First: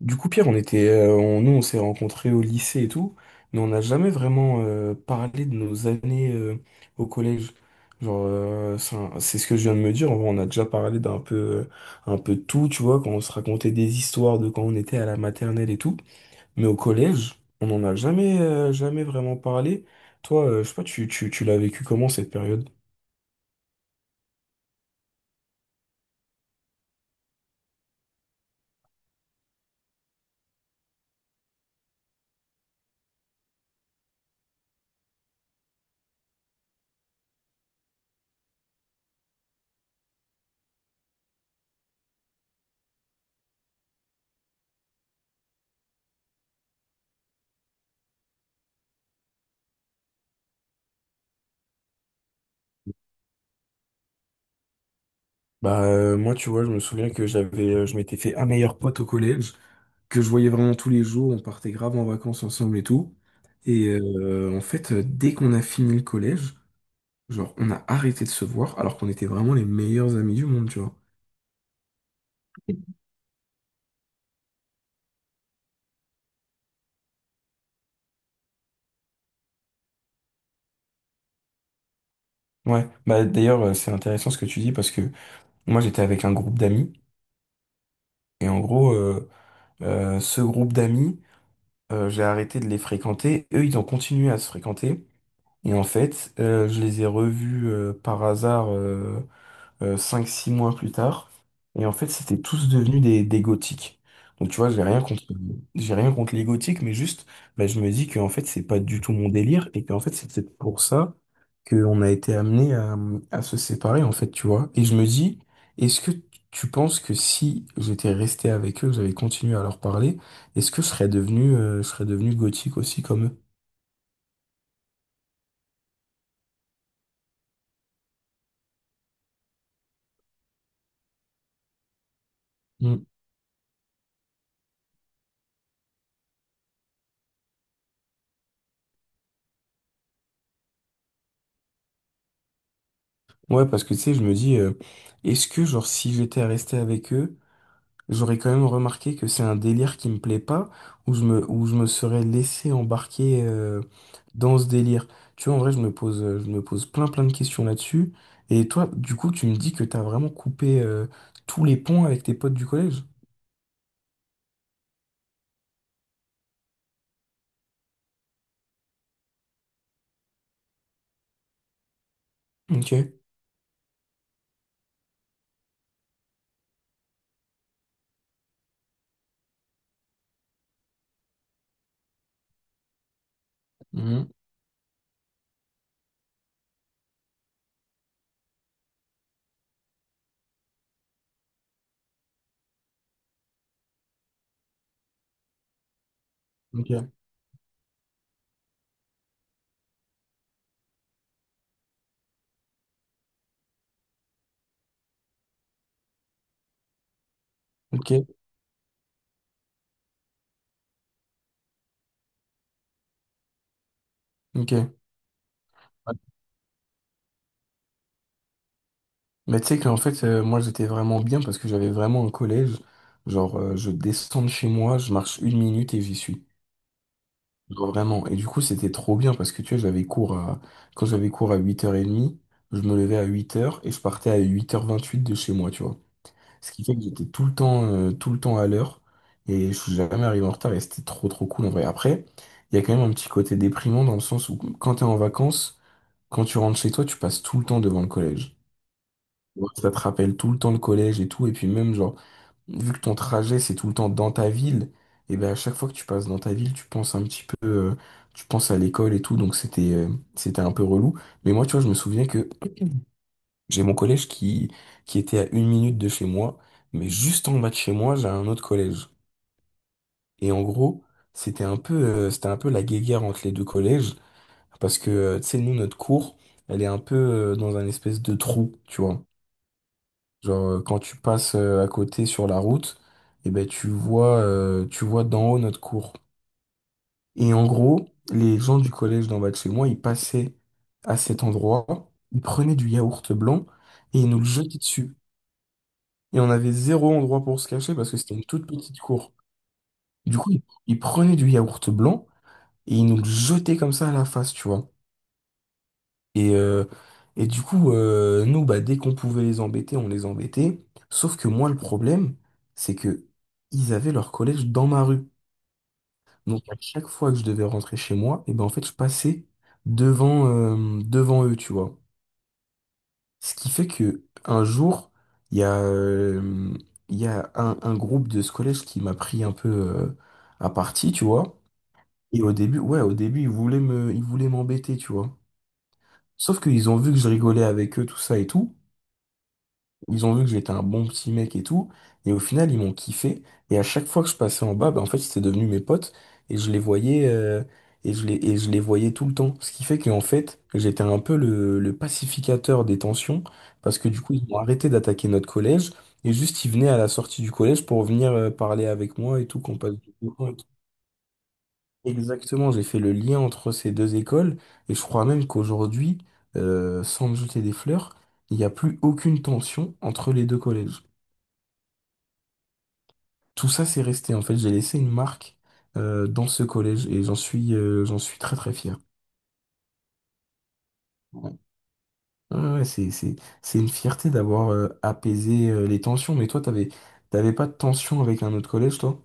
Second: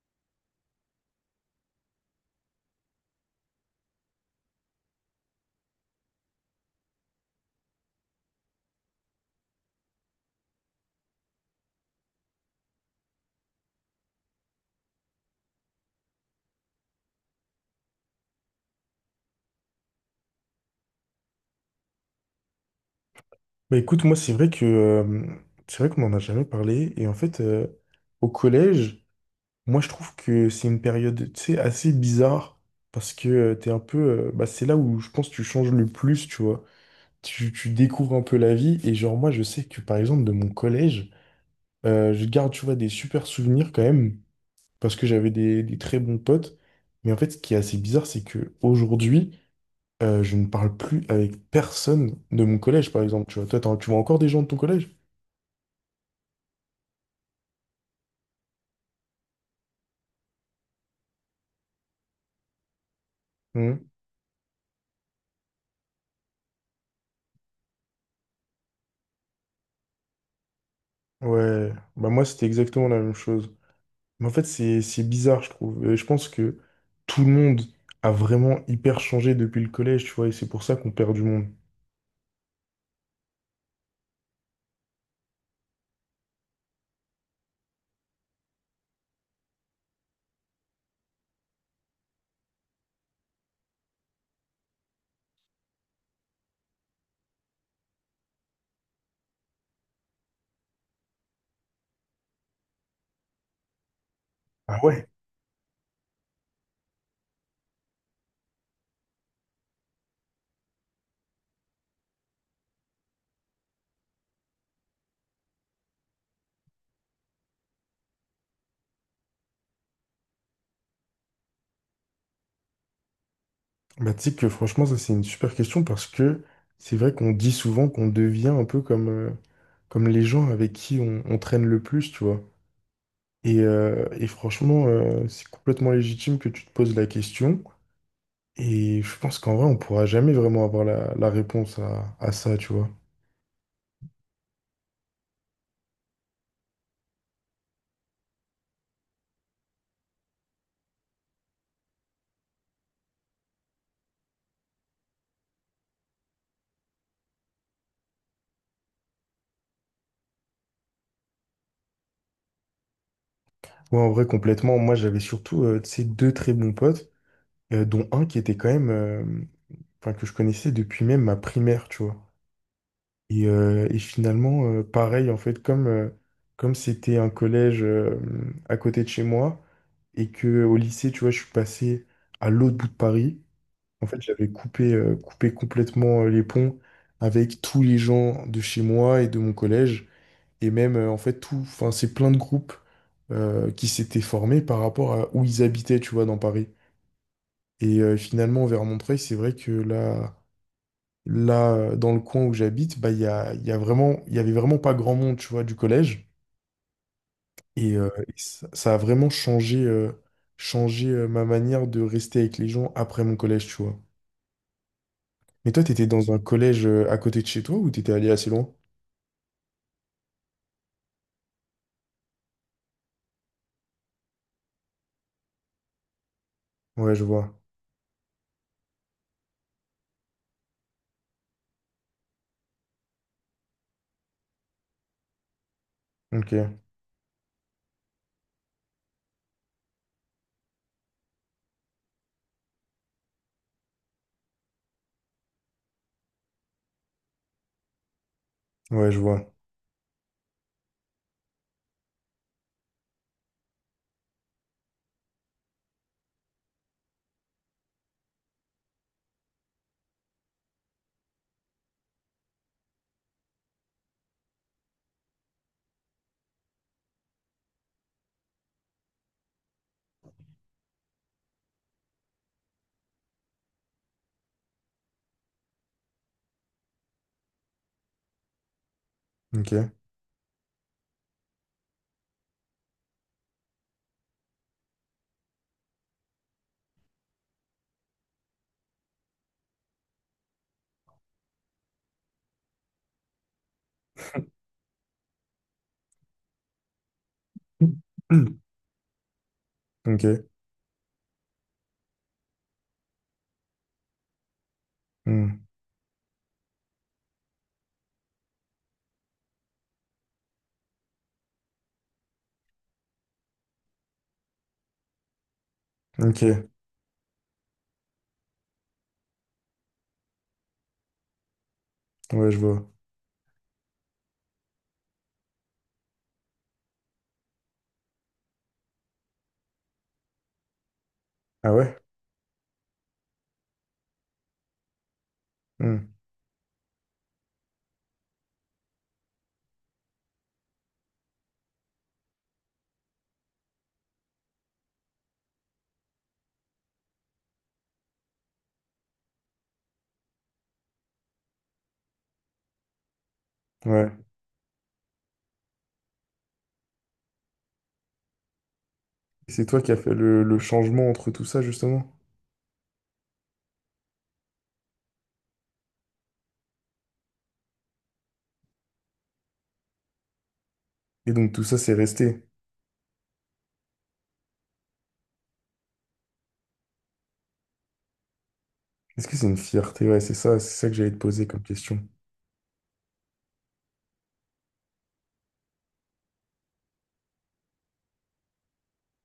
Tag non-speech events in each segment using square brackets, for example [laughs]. Du coup, Pierre, on était, nous, on s'est rencontrés au lycée et tout, mais on n'a jamais vraiment parlé de nos années au collège. Genre, c'est ce que je viens de me dire. En vrai, on a déjà parlé un peu de tout, tu vois, quand on se racontait des histoires de quand on était à la maternelle et tout. Mais au collège, on n'en a jamais vraiment parlé. Toi, je sais pas, tu l'as vécu comment cette période? Écoute, moi c'est vrai que c'est vrai qu'on n'en a jamais parlé. Et en fait, au collège, moi je trouve que c'est une période, tu sais, assez bizarre parce que t'es un peu, bah c'est là où je pense que tu changes le plus, tu vois. Tu découvres un peu la vie. Et genre moi je sais que par exemple de mon collège, je garde, tu vois, des super souvenirs quand même parce que j'avais des très bons potes. Mais en fait, ce qui est assez bizarre, c'est que aujourd'hui, je ne parle plus avec personne de mon collège, par exemple. Tu vois, toi, tu vois encore des gens de ton collège? Bah, moi, tu vois, je me souviens que je m'étais fait un meilleur pote au collège que je voyais vraiment tous les jours. On partait grave en vacances ensemble et tout. Mmh. Et en fait, dès qu'on a fini le collège, genre, on a arrêté de se voir alors qu'on était vraiment les meilleurs amis du monde, tu vois. Ouais, bah moi c'était exactement la même chose. Mais en fait c'est bizarre je trouve. Et je pense que tout le monde a vraiment hyper changé depuis le collège, tu vois, et c'est pour ça qu'on perd du monde. Ouais, bah d'ailleurs c'est intéressant ce que tu dis, parce que moi j'étais avec un groupe d'amis et en gros ce groupe d'amis j'ai arrêté de les fréquenter, eux ils ont continué à se fréquenter, et en fait je les ai revus par hasard, cinq six mois plus tard. Et en fait, c'était tous devenus des gothiques. Donc tu vois, Ah ouais? J'ai rien contre les gothiques, mais juste, bah, je me dis qu'en fait, c'est pas du tout mon délire, et qu'en fait, c'est peut-être pour ça qu'on a été amené à se séparer, en fait, tu vois. Et je me dis, est-ce que tu penses que si j'étais resté avec eux, j'avais continué à leur parler, est-ce que je serais devenu gothique aussi comme eux? Bah tu sais que franchement ça c'est une super question parce que c'est vrai qu'on dit souvent qu'on devient un peu comme, comme les gens avec qui on traîne le plus, tu vois. Mm. Et franchement c'est complètement légitime que tu te poses la question. Et je pense qu'en vrai on pourra jamais vraiment avoir la réponse à ça, tu vois. Ouais, parce que tu sais, je me dis, est-ce que genre si j'étais resté avec eux, j'aurais quand même remarqué que c'est un délire qui me plaît pas, où je me serais laissé embarquer dans ce délire. Tu vois, en vrai, je me pose plein plein de questions là-dessus. Et toi, du coup, tu me dis que t'as vraiment coupé tous les ponts avec tes potes du collège? Ouais, en vrai, complètement. Moi, j'avais surtout tu sais, deux très bons potes, dont un qui était quand même, enfin, que je connaissais depuis même ma primaire, tu vois. Ok. Et finalement, pareil, en fait, comme c'était un collège à côté de chez moi et que au lycée, tu vois, je suis passé à l'autre bout de Paris. En fait, Mhm. j'avais coupé, coupé complètement les ponts avec tous les gens de chez moi et de mon collège. Et même, en fait, enfin, c'est plein de groupes qui s'étaient formés par rapport à où ils habitaient, tu vois, dans Paris. Ok. Et finalement, vers Montreuil, c'est vrai que là, dans le coin où j'habite, bah, il y a vraiment, il y avait vraiment pas grand monde, tu vois, du collège. Et Ok. ça, ça a vraiment changé, ma manière de rester avec les gens après mon collège, tu vois. Ok. Mais toi, t'étais Ouais. dans un collège à côté de chez toi ou t'étais allé assez loin? Mais tu sais qu'en fait, moi, j'étais vraiment bien parce que j'avais vraiment un collège. Genre, je descends de chez moi, je marche une minute et j'y suis. Ouais, je vois. Genre, vraiment. Et du coup, c'était trop bien parce que tu vois, quand j'avais cours à 8h30, je me levais à 8h et je partais à 8h28 de chez moi, tu vois. Ce Ok. qui fait que j'étais tout le temps à l'heure et je suis jamais arrivé en retard et c'était trop, trop cool en vrai. Après, il y a quand même un petit côté déprimant dans le sens où quand t'es en vacances, quand tu rentres chez toi, tu passes tout le temps devant le collège. Ouais, je vois. Ouais, ça te rappelle tout le temps le collège et tout. Et puis même, genre, vu que ton trajet c'est tout le temps dans ta ville, et ben à chaque fois que tu passes dans ta ville, tu penses un petit peu, tu penses à l'école et tout, donc c'était un peu relou. Mais moi, tu vois, je me souviens que j'ai mon collège qui était à une minute de chez moi, mais juste en bas de chez moi, j'ai un autre collège. Et en gros, c'était un peu la guéguerre entre les deux collèges parce que tu sais, nous notre cour, elle est un peu dans un espèce de trou, tu vois. Ok. Genre, quand tu passes à côté sur la route, et ben, tu vois d'en haut notre cour. Et en gros, les gens du collège d'en bas de chez moi, ils passaient à cet endroit, ils prenaient du yaourt blanc et ils nous le jetaient dessus. Et on avait zéro endroit pour se cacher parce que c'était une [clears throat] toute petite cour. Du Ok. coup, ils prenaient du yaourt blanc et ils nous le jetaient comme ça à la face, tu vois. Hmm. Et, euh, et du coup, nous, bah, dès qu'on pouvait les embêter, on les embêtait. Sauf que moi, le problème, c'est que ils avaient leur collège dans ma rue. Donc Ok. à chaque fois que je devais rentrer chez moi, et ben en fait, je passais devant eux, tu vois. Ouais, je vois. Ce qui fait que un jour, il y a, euh, il y a un groupe de ce collège qui m'a pris un peu à partie, tu vois. Ah ouais? Et au début, ouais, au début, ils voulaient m'embêter, tu vois. Hmm. Sauf qu'ils ont vu que je rigolais avec eux, tout ça et tout. Ils ont vu que j'étais un bon petit mec et tout, et au final, ils m'ont kiffé. Et à chaque fois que je passais en bas, ben en fait, c'était devenu mes potes, et je les voyais, euh, et je les voyais tout le temps. Ce qui fait qu'en fait, j'étais un peu le pacificateur des tensions, parce que Ouais. du coup, ils ont arrêté d'attaquer notre collège, et juste, ils venaient à la sortie du collège pour venir, parler avec moi et Et tout, c'est qu'on toi qui passe as du fait bon temps et le tout. changement entre tout ça, justement? Exactement, j'ai fait le lien entre ces deux écoles, et je crois même qu'aujourd'hui, sans me jeter des fleurs, il n'y a plus aucune tension entre les deux collèges. Et donc tout ça, c'est resté. Tout ça, c'est resté. En fait, j'ai laissé une marque dans ce collège et j'en suis très très fier. Est-ce que c'est une fierté? Ouais, c'est ça que j'allais te poser Ouais, comme question. ouais, ouais, ouais, c'est une fierté d'avoir apaisé les tensions. Mais toi, t'avais pas de tension avec un autre collège, toi?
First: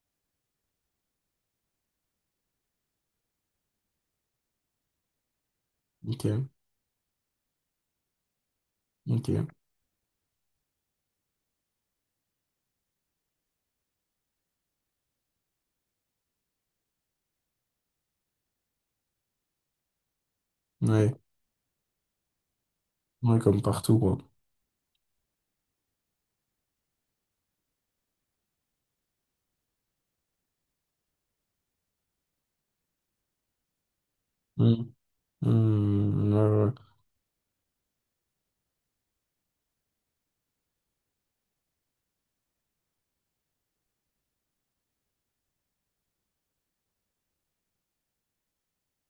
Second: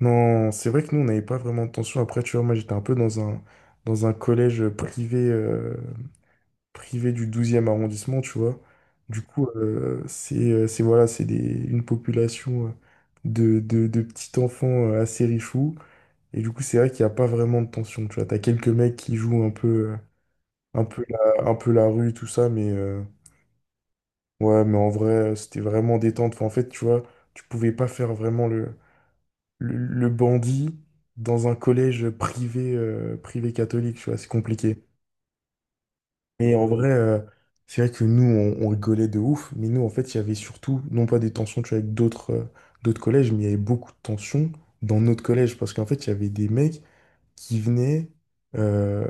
Non, c'est vrai que nous, on n'avait pas vraiment de tension. Après, tu vois, moi, j'étais un peu dans un collège privé. Ok, Privé du douzième arrondissement, tu vois. Du coup, ok. C'est voilà, une population de petits enfants assez richoux. Et du coup, c'est vrai qu'il n'y a pas vraiment de tension, tu vois. T'as quelques mecs qui jouent un peu, un peu Ouais, un peu la rue, tout ça, mais ouais, comme partout, quoi. ouais, mais en vrai, c'était vraiment détente. Enfin, en fait, tu vois, tu pouvais pas faire vraiment le bandit dans un collège privé, privé catholique, tu vois, c'est compliqué. Hmm. Hmm, Et en ouais, vrai, c'est vrai que nous, on rigolait de ouf, mais nous, en fait, il y avait surtout, non pas des tensions tu vois, avec d'autres collèges, mais il y avait beaucoup de tensions dans notre collège, parce qu'en fait, il y avait des mecs qui venaient, euh,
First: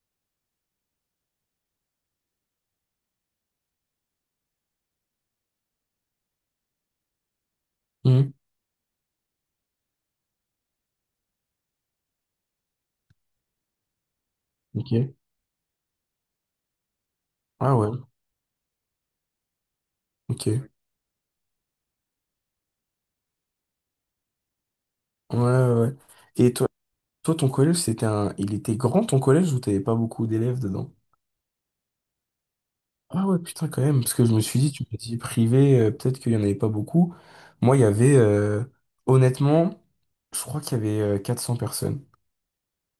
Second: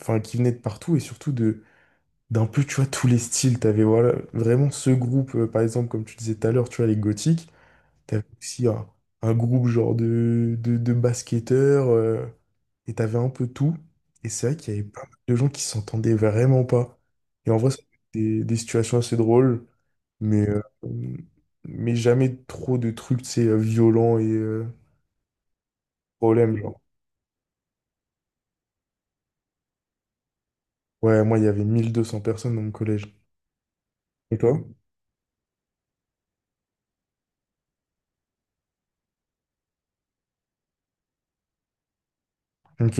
enfin, qui venaient de partout, et surtout de d'un peu, tu vois, tous les styles. T'avais voilà, vraiment ce groupe, par exemple, comme tu disais tout à l'heure, tu vois, les gothiques, t'avais ouais. aussi un groupe genre de basketteurs, et t'avais un peu tout. Et c'est vrai qu'il y Hmm, avait pas mal ok. de gens qui s'entendaient vraiment pas. Et en vrai, Ah ça fait ouais, des situations assez drôles, mais, ok. euh, Ouais, mais jamais trop de trucs, tu sais, violents et ouais. Ouais. Et problèmes, toi, genre. toi, ton collège, il était grand ton collège ou t'avais pas beaucoup d'élèves dedans? Ouais, moi, il y avait 1 200 personnes dans mon collège. Ah ouais, putain, quand même, parce que je Et me toi? suis dit, tu me dis privé, peut-être qu'il n'y en avait pas beaucoup. Moi, il y avait, honnêtement, je crois qu'il y avait 400 personnes. Ok.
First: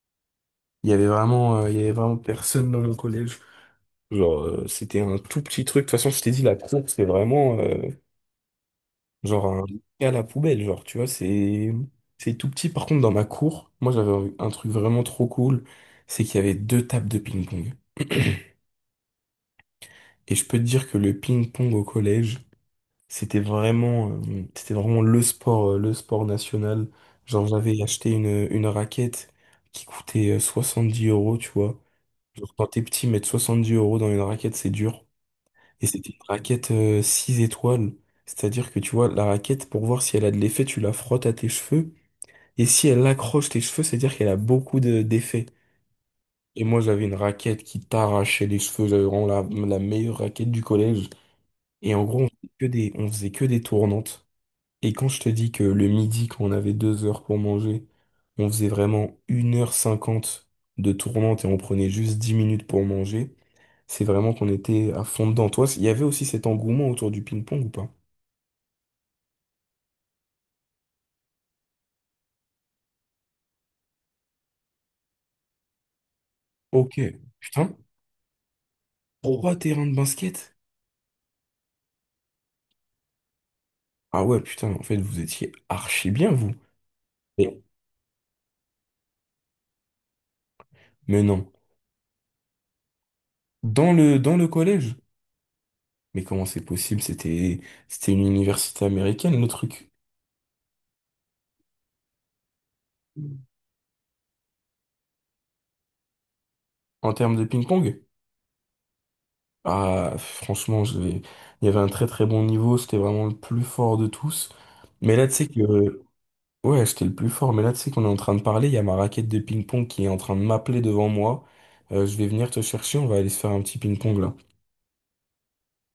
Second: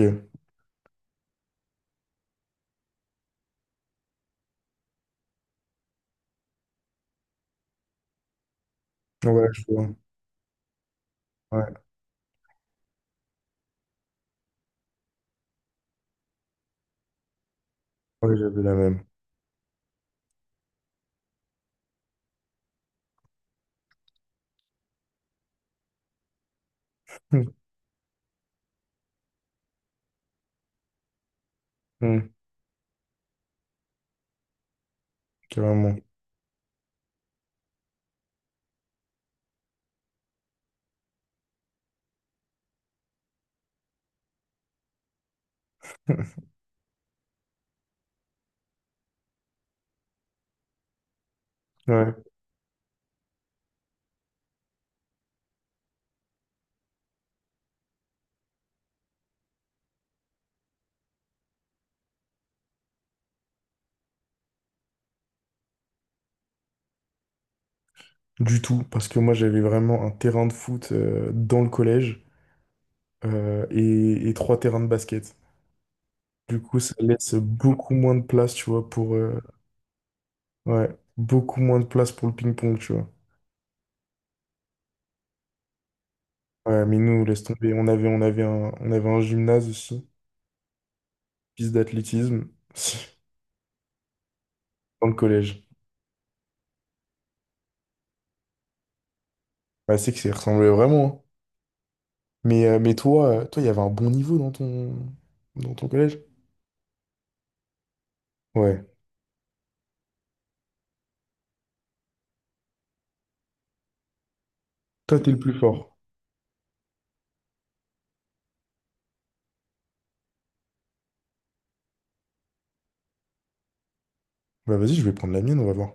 Il y avait vraiment personne dans mon collège. Genre, c'était un tout petit truc. De toute façon, je t'ai dit, la cour, c'est vraiment, genre, Ouais, un je lit vois. à la poubelle, genre, tu vois, Ouais, c'est tout petit. Par contre, dans ma cour, moi, j'avais un truc vraiment trop cool, c'est qu'il y avait deux tables de ping-pong. ouais, j'avais la même. Et je peux te dire que le ping-pong au collège, c'était vraiment le sport national. Genre, Hum, j'avais acheté une raquette qui coûtait 10 euros, tu vois. hum, Genre, quand t'es petit, mettre 70 euros dans une raquette, c'est dur. Et Carrément. c'était une raquette 6 étoiles. C'est-à-dire que, tu vois, la raquette, pour voir si elle a de l'effet, tu la frottes à tes cheveux. Et si elle accroche tes cheveux, c'est-à-dire qu'elle a beaucoup d'effet. [laughs] Et moi, j'avais une raquette qui t'arrachait les cheveux. J'avais vraiment la meilleure raquette du collège. Et en Ouais, gros, on faisait que des tournantes. Et quand je te dis que le midi, quand on avait 2 heures pour manger, on faisait vraiment 1h50 de tournante et on prenait juste 10 minutes pour manger, c'est vraiment qu'on était à fond dedans. Toi, il y avait aussi cet engouement autour du ping-pong ou pas? du tout, parce que moi j'avais vraiment un terrain de foot dans le collège et trois terrains de basket. Du coup, Ok, ça laisse putain, beaucoup moins de place, tu vois, pour... trois terrains de basket? ouais, beaucoup moins de place pour le ping-pong, tu vois. Ah ouais, putain, en fait, vous étiez archi bien, vous. Ouais, mais nous, laisse Mais, tomber. On avait on avait un gymnase aussi, mais non. piste d'athlétisme, [laughs] Dans le collège? dans le collège. Mais comment c'est possible? C'était une université américaine, le truc. Bah, c'est que ça y ressemblait vraiment. Hein. Mais toi, toi, il y avait un bon niveau dans dans ton collège? En termes de ping-pong? Ouais. Ah, franchement, il y avait un très très bon niveau, c'était vraiment le plus fort de tous. Mais Toi, là, t'es tu le sais plus fort. que... Ouais, j'étais le plus fort, mais là, tu sais qu'on est en train de parler, il y a ma raquette de ping-pong qui est en train de m'appeler devant moi. Je vais venir te chercher, on va aller se faire un petit ping-pong là. Bah, vas-y, je vais prendre la mienne, on va voir.